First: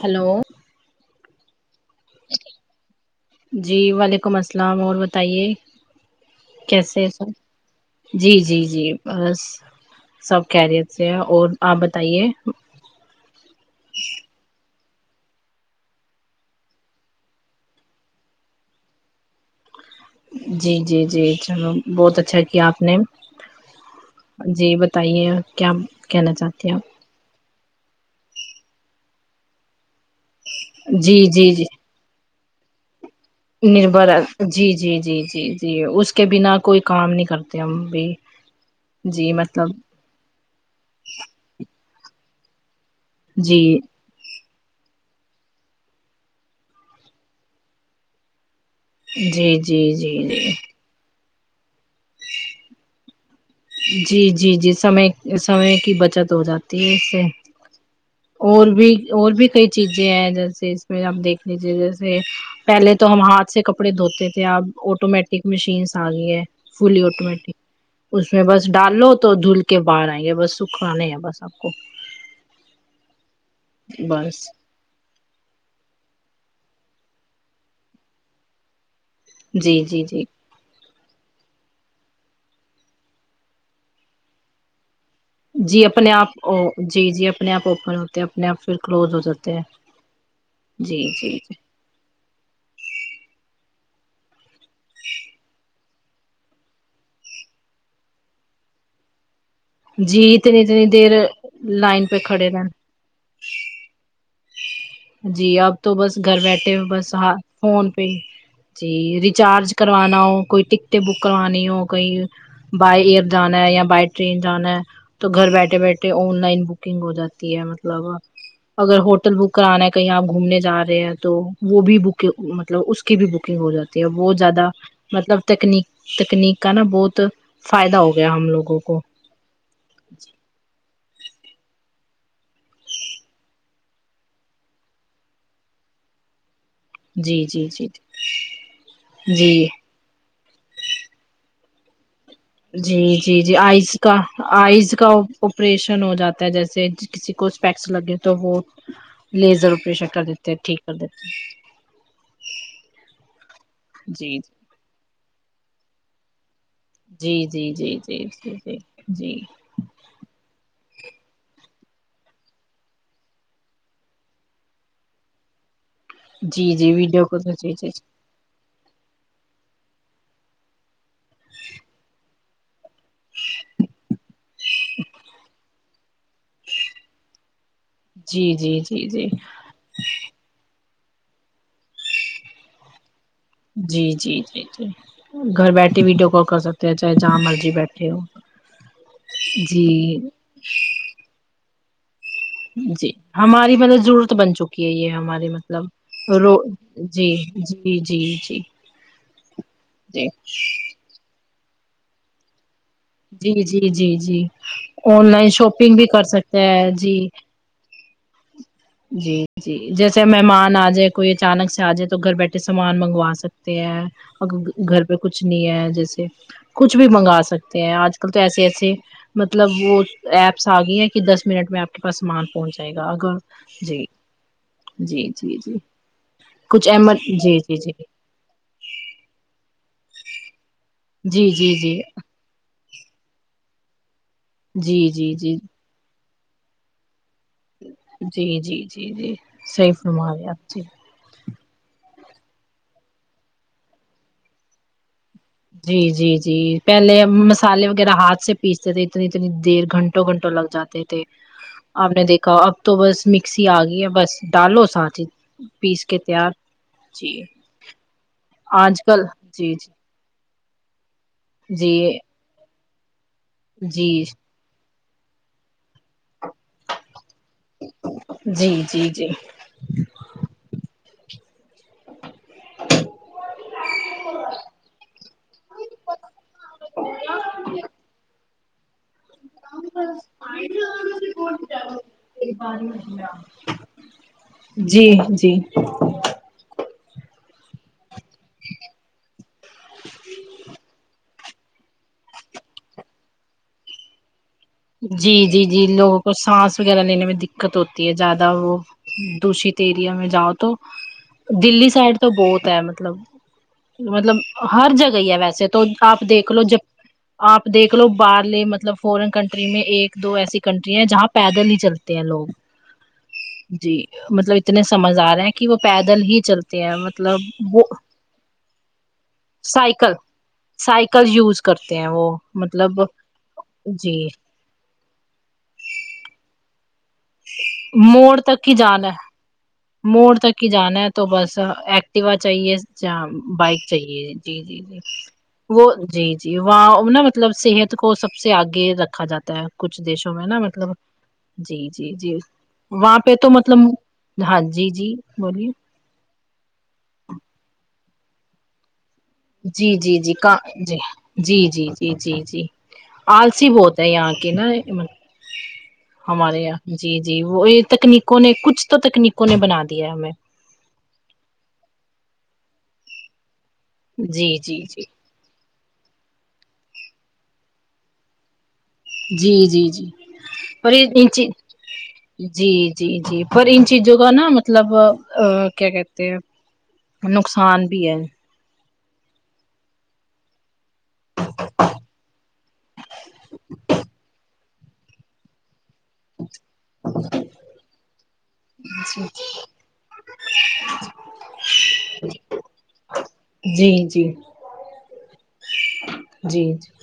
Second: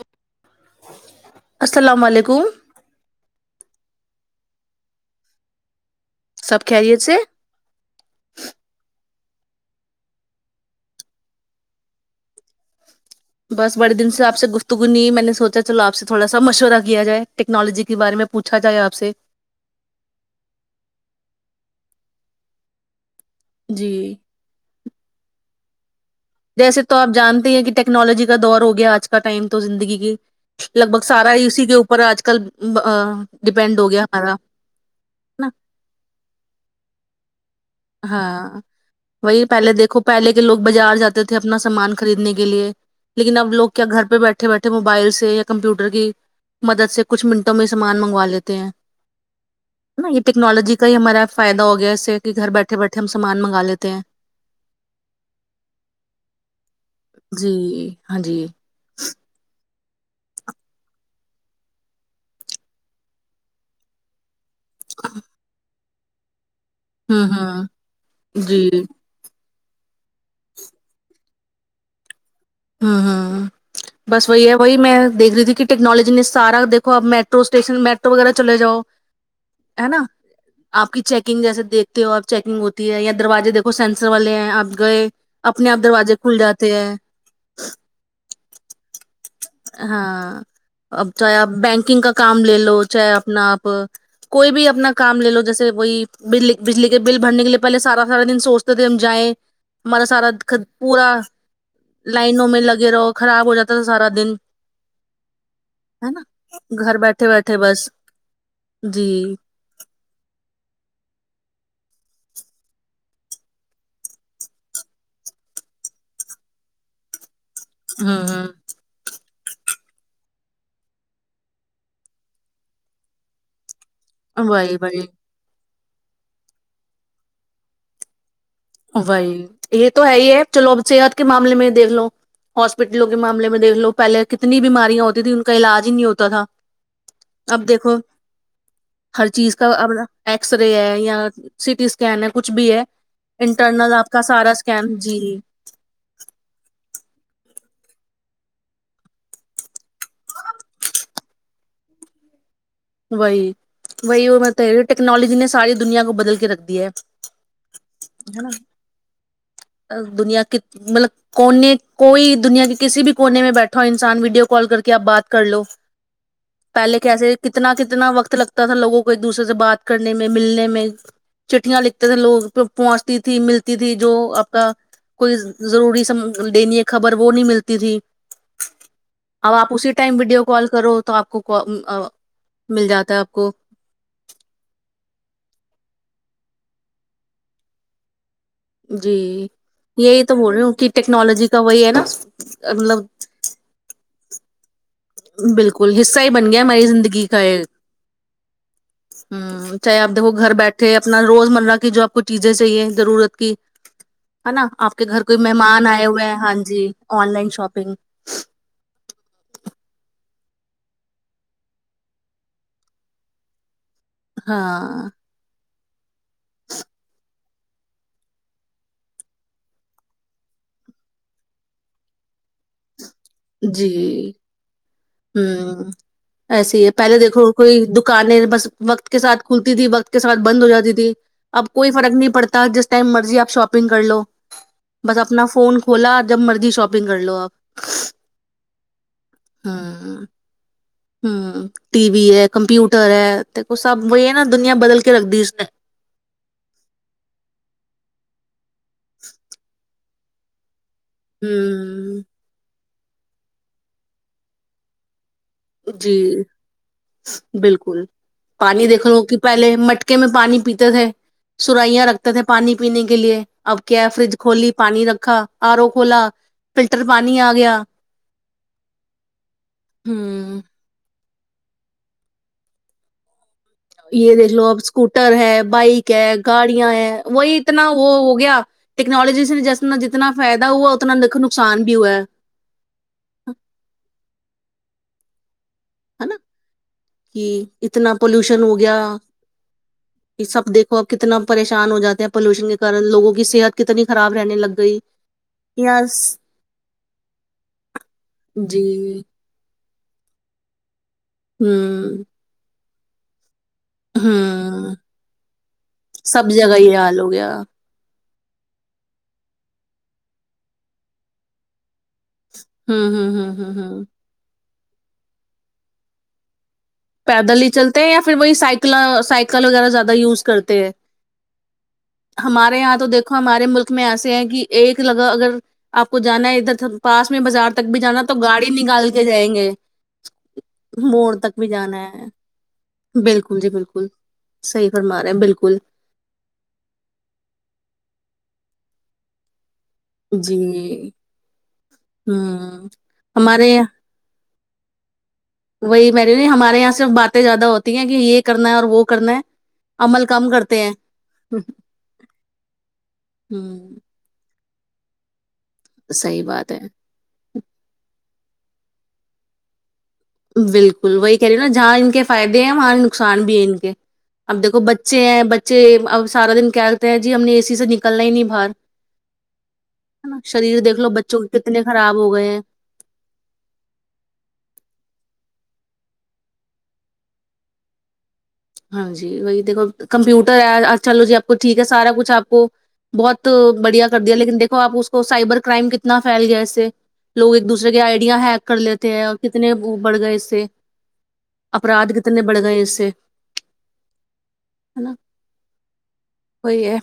Hello السلام علیکم جی وعلیکم السلام اور بتائیے سب خیریت کیسے سے جی جی جی بس سب خیریت سے ہیں اور آپ بتائیے بس بڑے دن سے آپ سے گفتگونی میں نے سوچا چلو آپ سے تھوڑا سا مشورہ کیا جائے ٹیکنالوجی کے بارے میں پوچھا جائے آپ سے جی جی جی چلو بہت اچھا کیا آپ نے جی جی بتائیے کیا کہنا چاہتے ہیں جیسے آپ تو آپ جانتے ہیں کہ ٹیکنالوجی کا دور ہو گیا آج کا ٹائم تو زندگی کی لگ بھگ جی سارا ہی جی جی اسی کے اوپ پر آج کل ڈپینڈ ہو گیا نربھر ہے ہمارا جی جی جی ہے جی نا جی اس کے بنا کوئی کام نہیں کرت أم بھی ہاں جی وہی مطلب پہلے دیکھو پہلے کے لوگ بزار جاتے تھے اپنا سامان خریدنے کے لیے لیکن اب جی لوگ کیا گھر پہ بیٹھے بیٹھے موبائل سے یا کمپیوٹر کی مدد سے کچھ منٹوں میں یہ سامان منگوا لیتے ہیں جی جی جی جی کئی ہمارا فائدہ ہو گیا اس سے کہ گھر بیٹھ بیٹھے سامان منا لے جی جی جی سمے سمے کی بچت ہو جاتی ہے اس سے جی ہاں جی اور بھی اور بھی کئی چیزیں ہیں جیسے اس میں آپ دیکھ لیجیے جیسے پہلے تو ہم ہاتھ سے کپڑے دھوتے تھے ت آپ آٹومیٹک مشینس آ ری ہے فلی ہوں آٹومیٹک ہوں اس میں جی بس ڈال لو تو دھل کے باہر آئیں گے بس سکھوانے ہے بس آپ کو ہہم بس وہی ہے وہی میں دیکھ رہی تھی کہ ٹیکنالوجی نے سارا دیکو اپ میٹرو اسٹیشن میٹرو وغیرہ چلے جاؤ جی ہے جی نا جی آپ کی چیکنگ جیسے دیکھتے ہو آپ چیکنگ ہوتی ہے یا دروازے دیکھو سینسر والے ہیں آپ گئے اپنے آپ دروازے کھل جاتے ہیں جی جی اپنے آپ اوپن ہوتے ہیں اپنے آپ پھر کلوز ہو جاتے ہیں ہاں جی اب چاہے جی آپ جی بینکنگ کا کام لے لو چاہے اپنا آپ کوئی بھی اپنا کام لے لو جیسے وہی بجلی کے بل بھرنے کے لیے پہلے سارا سارا دن سوچ توجائیں ہمارا سارا جی اتنی اتنی پورا دیر لائن پہ لائنوں کھڑے میں رہنا لگے رہ خراب ہو جاتا تھا سارا دن جی اب تو ہے بس نا گھر بیٹھے ہو گھر بس بیٹھے ہاں بیٹھے فون بس پہ ہی جی ریچارج کروانا ہو کوئی ٹکٹیں بک کروانی ہو کوئی بائی ایئر جانا ہے یا بائی ٹرین جانا ہے تو گھر بیٹھے بیٹھے آن لائن بکنگ ہو جاتی ہے مطلب ہوں ہوں اگر ہو ہوٹل بک کرانا ہے کہیں آپ گھومنے جا رہے ہیں تو وہ بھی بک مطلب اس کی بھی بکنگ ہو جاتی ہے بہت زیادہ وہی وہی مطلب تکنیک تکنیک کا نا بہت فائدہ ہو گیا ہم لوگوں کو وہی یہ تو ہے ہی ہے چلو اب صحت کے معاملے میں دیکھ لو ہاسپٹلوں کے معاملے میں دیکھ لو پہلے کتنی بیماریاں ہوتی تھی ان کا علاج ہی نہیں ہوتا تھا جی اب جی جی دیکھو ہر چیز جی کا ایکسرے ہے یا سی ٹی اسکین ہے کچھ بھی ہے جی جی جی آئز انٹرنل آپ کا سارا آئز اسکین کا جی اپریشن ہو جاتا ہے جیسے کسی کو اسپیکس لگے تو وہ لیزر ا پریشا کر دیتے ٹھیک کر دیتے وہی ہیں۔ وہی جی وہ میں ٹیکنالوجی نے ساری دنیا کو بدل کے رکھ دیا ہے جی جی جی جی ہے نا جی جی جی دنیا کت مطلب کونے کوئی دنیا کے کسی بھی کونے میں بیٹھا ہو انسان ویڈیو کال کر کے آپ بات کر لو جی جی پہلے ویڈیو کیسے کو تو جی کتنا جی کتنا وقت لگتا تھا لوگوں کو ایک دوسرے سے بات کرنے میں ملنے میں چٹیاں لکھتے تھے لوگ پہنچتی تھی ملتی تھی جو کا کوئی ضروری سی لینی ہے خبر وہ نہیں ملتی تھی جی جی جی اب آپ اسی ٹائم ویڈیو کال کرو تو آپ کو مل جاتا ہے آپ کو جی جی جی جی گھر بیٹھے ویڈیو کال کر سکتے ہیں چاہے جہاں مرضی بیٹھے ہو جی جی یہی تو بول رہی ہوں کہ ٹیکنالوجی کا وہی ہے نا مطلب جی ہماری مطلب ضرورت بن چکی ہے یہ ہمارے مطلب بالکل حصہ ہی بن رو گیا ہماری جی جی جی جی ھم چاہے آپ جی دیکھو گھر بیٹھے اپنا روزمرہ کی جو آپ کو چیزیں چاہیے ضرورت کی جی جی جی جی ہے نا آپ کے گھر آن کوئی لائن مہمان شاپنگ بھی آئے کر ہوئے ہیں ہاں سکتے جی آن لائن شاپینگ جی جی جیسے مہمان آ جائے کوئی اچانک سے آ جائے تو گھر بیٹھے سامان منگوا سکتے ہیں ا گھر ہاں پہ کچھ نہیں ہے جیسے کچھ بھی منگا سکتے ہیں آج کل تو ایسے ایسے مطلب وہ ایپس آ گی ہیں کہ دس منٹ میں آپ کے پاس سامان پہنچ جائے گا اگر جی جی جی جی ھم ایسے ہی کچھ ہے پہلے احمد دیکھو جی جی کوئی جی دکانیں بس وقت کے ساتھ کھلتی تھی وقت کے ساتھ بند ہو جاتی تھی جی اب جی کوئی جی فرق نہیں پڑتا جس ٹائم مرضی آپ شاپنگ کر لو جی جی بس جی اپنا فون کھلا جب مرضی شاپنگ کر لو آپ جی جی جی جی صحیح ہوں فرما ہے آپ ٹی وی ہے کمپیوٹر ہے دیکھو سب وہ یہ نا دنیا بدل کے رکھ دی اس نے جی جی جی پہلے مسالے وغیرہ ہاتھ سے پیستے تھے اتنی اتنی دیر گھنٹوں گھنٹوں لگ جاتے تھے آپ ہوں نے دیکھا اب تو بس مکسی آ گئی ہے بس ڈالو ساتھ ہی جی بالکل پانی آج دیکھ لو کل کہ جی پہلے مٹ کہ میں پانی پیتے تھے جی سرائیاں رکھتے تھے پانی پینے کے لیے اب کیا ہے جی فرج کھولی پانی رکھا آر او کھولا فلٹر پانی آ گیا جی جی جی ہوں یہ دیکھ لو اب اسکوٹر ہے بائک ہے گاڑیاں ہے وہی اتنا وہ ہو گیا ٹیکنالوجی سے جس جتنا فائدہ ہوا اتنا دیکھو نقصان بھی ہوا ہے جی جی ہے نا کہ اتنا پولوشن ہو گیا یہ سب دیکھو اب کتنا پریشان ہو جاتے ہیں پولوشن کے کن لگوں کی صحت کتنی خراب رہنے لگتی جی جی جی لوگوں کو سانس وغیرہ لینے میں دکت ہوتی ہے زیادہ وہ جی دشت ایریا میں جاؤ تو دلی سائڈ ہوں تو بہت ہے مطلب مطلب ہر ہوں جگہ ہے ویسے تو آپ سب دیکھ لو جب جگہ یہ حال ہو گیا آپ دیکھ چلو باہرے مطلب فورن کنٹری میں ایک دو ایسی کنٹرییاں جہاں پیدل نہیں چلتی تے ہیں لوگ ہوں ہوں ہوں ہوں جی ہوں مطلب اتنے سمجھدار ہیں کہ وہ پیدل ہی چلتے ہیں پیدل مطلب ہی وہ چلتے ہیں یا پھر وہی سائیکل سائیکل وغیرہ زیادہ یوز کرتے ہیں سائیکل یوز کرتے ہیں وہ ہمارے مطلب یہاں تو دیکھو ہمارے ملک میں جی ایسے ہیں کہ ایک لگہ اگر آپ کو جانا ہے ادھر پاس میں بازار تک بھی جانا تو موڑ تک گاڑی ہی جانا نکال کے ہے جائیں گے موڑ تک ہی جانا ہے تو مڑ تک بس بھی جانا ہے ایکٹیوا چاہیے یا بالکل جی بائک بالکل چاہیے جی جی صحیح جی فرما رہے ہیں بالکل وہ جی جی وہاں نا مطلب صحت کو سب سے آگے رکھا جاتا ہے کچھ دیشوں میں جی نا مطلب جی جی جی ہوں وہاں پہ تو ہمارے مطلب ہاں جی جی بولیے وہی میڈی ہمارے یہاں صرف باتیں زیادہ ہوتی ہیں کہ یہ کرنا ہے اور وہ کرنا ہے جی جی عمل جی کم جی کرتے ہیں جی جی جی جی جی آلسی بہت ہوں ہے یہاں کی نا صحیح ہمارے بات ہے یہاں جی جی وہ یہ تکنیکوں نے کچھ تو تکنیکوں نے بنا دیا ہے ہمیں بالکل وہی کہہ رہی ہ نا جہاں ان کے فائدے ہیں وہاں نقصان بھی ہے ان کے جی اب دیکھو جی جی بچے ہیں بچے اب سارا دن کیا کرتے ہیں جی ہم نے اے سی سے نکلنا ہی نہیں باہر جی جی جی ہے نا شریر اور دیکھ یہ لو بچوں کے کتنے خراب ہو گئے ہیں جی جی جی پر ان چیزوں کا نا مطلب کیا کہتے ہیں نقصان بھی ہے ہاں جی یہ دیکھو کمپیوٹر ہے چلو جی آپ کو ٹھیک ہے سارا کچھ آپ کو بہت بڑھیا کر دیا لیکن دیکھو آپ اس کو سائبر کرائم کے کتنا پھیل گیا اسے لوگ ایک دوسرے کے آئیڈیا ہیک کر لیتے جی ہیں کتنے بڑھ گئے اس سے افراد کتنے بڑھ گئے ہیں اس سے جی جی ہے نا جی وہی ہے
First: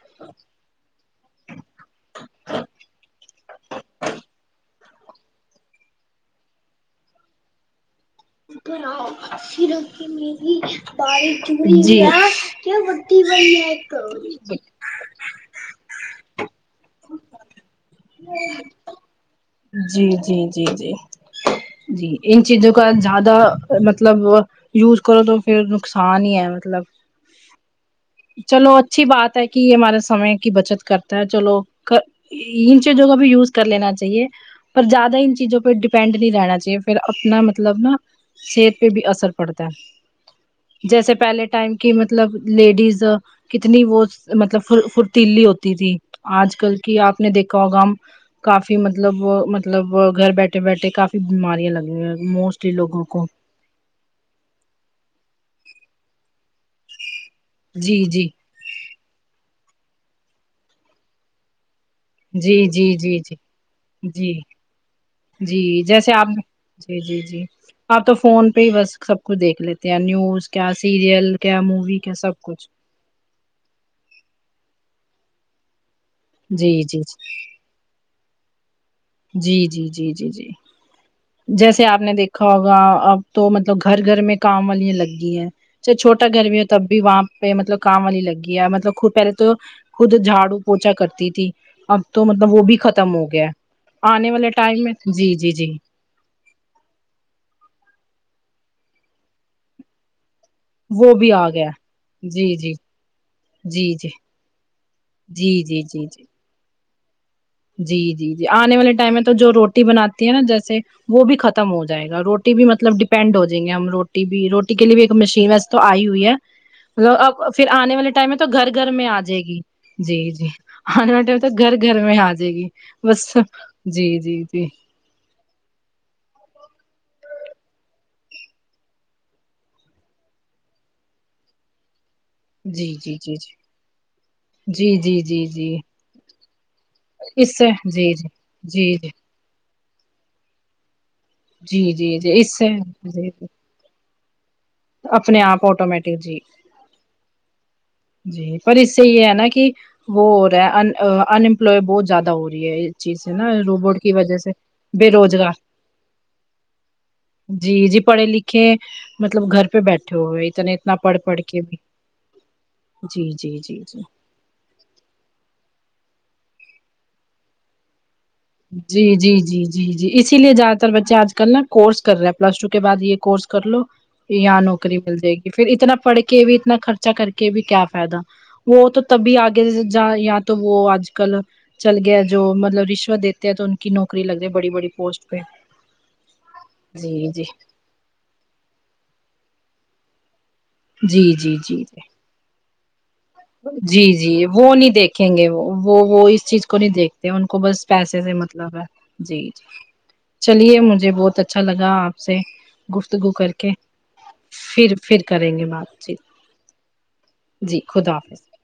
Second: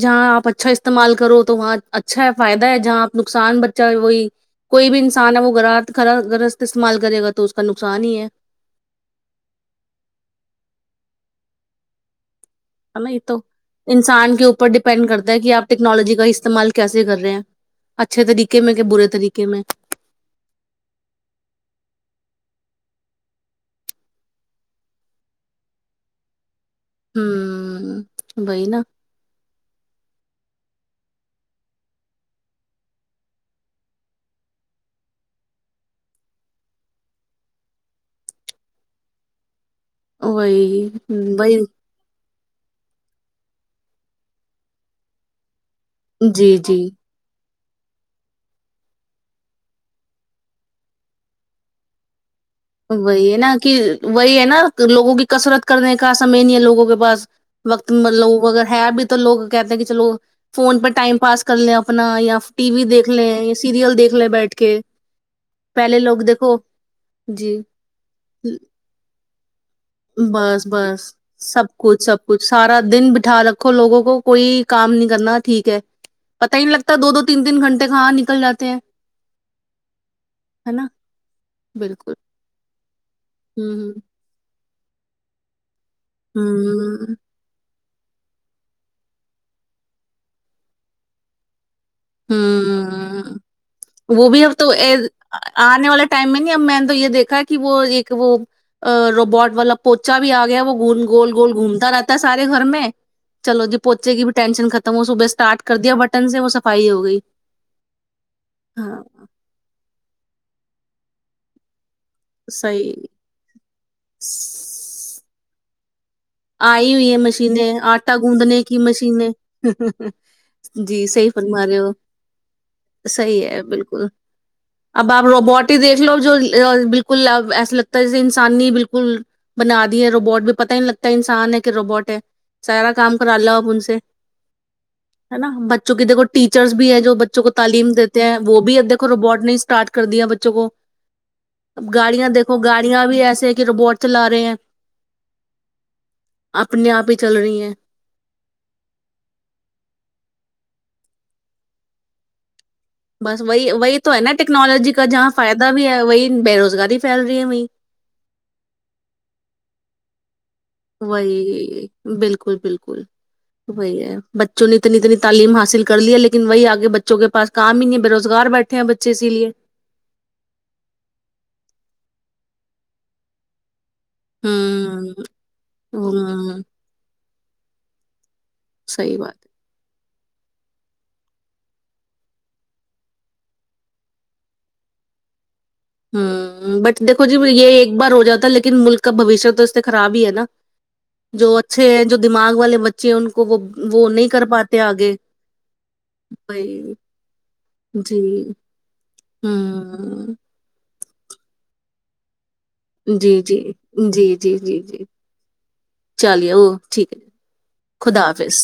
جہاں آپ اچھا استعمال کرو دوست تو وہاں اچھا ہے فائدہ ہے جہاں آپ نقصان بچہ ہے وہی کوئی بھی انسان ہے وہ گ کرا گرست استعمال کرے گا تو اس کا نقصان ہی ہے ر کہ میری باری جی ہے نا یہ تو انسان کے اوپر ڈیپینڈ کرتا ہے کہ آپ ٹیکنالوجی کا استعمال کیسے کر رہے ہیں اچھے طریقے میں کہ برے طریقے میں جی جی جی جی جی ان چیزوں کا زیادہ مطلب یوز کرو تو پھر نقصان ہی ہے مطلب ہوں وہی چلو نا اچھی بات ہے کہ یہ ہمارے سمے کی بچت کرتا ہے چلو ان چیزوں کا بھی یوز کر لینا چاہیے پر زیادہ انن چیزوں پہ ڈیپینڈ نہیں رہنا چاہیے پھر اپنا مطلب نا صحت پہ بھی اثر پڑتا ہے وہی جیسے پہلے وہی ٹائم کہ مطلب لیڈیز کتنی وہ مطلب فرتیلی ہوتی تھی آج جی جی کل کی آپ نے دیکھا ہوگا ہم کافی مطب مطلب مطلب گھر بیٹھے بیٹھے کافی بیماریاں لگی ہو ہیں موسٹ وہی ہے نا کہ وہی ہے نا لوگوں کی کسرت کرنے کا سمے نہیں ہے لوگوں کے پاس وقت جی جی لوگ کو اگر ہے بھی تو لوگ کہتے ہیں کہ چلو فون پہ ٹائم پاس کر لیں اپنا یا جی ٹی وی جی دیکھ جی لیں جی یا سیریل دیکھ لیں جی بیٹھ کے جی پہلے جیسے لوگ آپ نے دیکھو جی جی جی آپ تو فون پہ ہی بس سب کچھ دیکھ لیتے ہیں نیوز بس کیا بس سیریل کیا سب مووی کچھ کیا سب کچھ سارا دن بٹھا رکھو لوگوں کو کوئی کام نہیں کرنا ٹھیک ہے پت ہی جی نہیں لگتا جی دو دو تین گھٹے کہاں نکل جاتے ہیں جی جی جی جی جی ہے نا جیسے آپ نے بالکل دیکھا ہوگا اب تو مطلب ہوں ہوں گھر گھر میں کام والیاں لگ گئی ہیں چاہے چھوٹا گھر بھی ہو تب بھی ہوں وہاں پہ مطلب کام والی لگ گی ہے مطلب خود پہلے تو خود جھاڑو پوچا کرتی تھی اب تو مطلب وہ بھی ختم ہو ہوں گیا وہ آنے بھی والے اب تو ٹائم میں جی جی جی آنے والے ٹائم میں نہیں اب میں نے تو یہ دیکھا ہے کہ وہ ایک وہ روبوٹ والا پوچا بھی آ گیا وہ فون گول بھی آ گول گیا گھومتا رہتا ہے سارے جی گھر جی میں چلو جی پوچےکی بھی ٹینشن ختم ہو صبح اسٹارٹ جی جی کر جی دیا جی بٹن سے وہ صفائی ہو گئی جی جی جی آنے والے ہاں ٹائم میں تو جو روٹی بناتی ہے نا جیسے وہ بھی ختم ہو جائے گا روٹی بھی صحیح مطلب ڈیپینڈ ہو جائیں گے ہم روٹی بھی رو کے لیے بھی ایک مشین وس تو آئی ہوئی ہے آئی مل ہوئی ہے اب پھر مشینیں آنے والے آٹا ٹائم میں تو گوندنے گھر کی گھر میں آ مشینیں جائے گی جی جی جی آنے والے صحیح ٹائم تو فرما گھر رہے ہو گھر میں آ جائے گی بس صحیح ہے بالکل جی جی جی اب آپ روبوٹ ہی دیکھ لو جو بالکل ا ایسا لگتا ہے جیسے انسان نہیں بالکل بنا دی ہے روبوٹ بھی پتا ہی نہیں لگتا انسان ہے کہ روبوٹ ہے سارا جی کام جی جی کرا لوا ب ان سے جی جی ہے جی نا جی بچوں کی دیکھو ٹیچرس بھی ہے جو بچوں کو اس سے تعلیم جی دیتے ہیں وہ بھی اب جی دیکھو جی روبوٹ اسٹارٹ کر دیا بچوں کو جی اب جی جی گاڑیاں جی اس دیکھو سے گاڑیاں بھی جی ایسے ہیں کہ روبوٹ چلا رہے ہیں اپنے آپ آٹومیٹک جی اپنے آپ ہی چل رہی ہیں جی پر اس سے یہ ہے نا کہ وہ ہو رہا ہے انمپلائے بہت زیادہ ہو رہی ہے چیز ہے بس نا وہی وہی روبوٹ کی تو ہے نا وجہ سے ٹیکنالوجی کا بے جہاں روزگار فائدہ بھی ہے وہی بے روزگاری پھیل رہی ہے وہی جی جی پڑھے لکھے کہ مطلب گھر پہ بیٹھے ہوئے اتنے اتنا پڑھ پڑھ کے بھی وہی بالکل بالکل جی جی جی جی وہی ہے بچوں نے اتنی اتنی تعلیم حاص کر لن وہی آگے بچوں کےاس کام ہی نہیں ہےو جی جی جی جی جی اسی لیے زیاد تر بچے آج کل نا کورس کر رہے ہیں پلس ٹو کے بعد یہ کر لو یااں نوکری ہوں مل جائے گی پھر اتنا پڑھ کے بھی ہوں اتنا خرچا کر کے بھی کیا فائدہ وہ تو صحیح بات تبھی آگے ج یا تو وہ آج کل چل گیا جو مطلب رشوت دی تو ان کی نوکری لگ رہ ہے بڑی بڑی پوسٹ پہ ہوں بٹ دیکھو جی یہ ایک بار ہو جاتا لیکن ملک کا بھوش تو اس سے خراب ہی ہے نا جی جو جی جی اچھے ہیں جو دماغ والے بچے ہیں ان کو وہ جی وہ نہیں جی کر وہ پاتے نہیں آگے دیکھیں گے وہ وہ اس چیز کو وہی نہیں دیکھ ان کو بس پیسے سے جی مطلب ہے جی جی ہوں چلیے مجھے بہت اچھا لگا آپ سے گفتگو جی کر جی کے جی جی جی پھر جی پھر کریں گے بات چیت جی خدافظ فس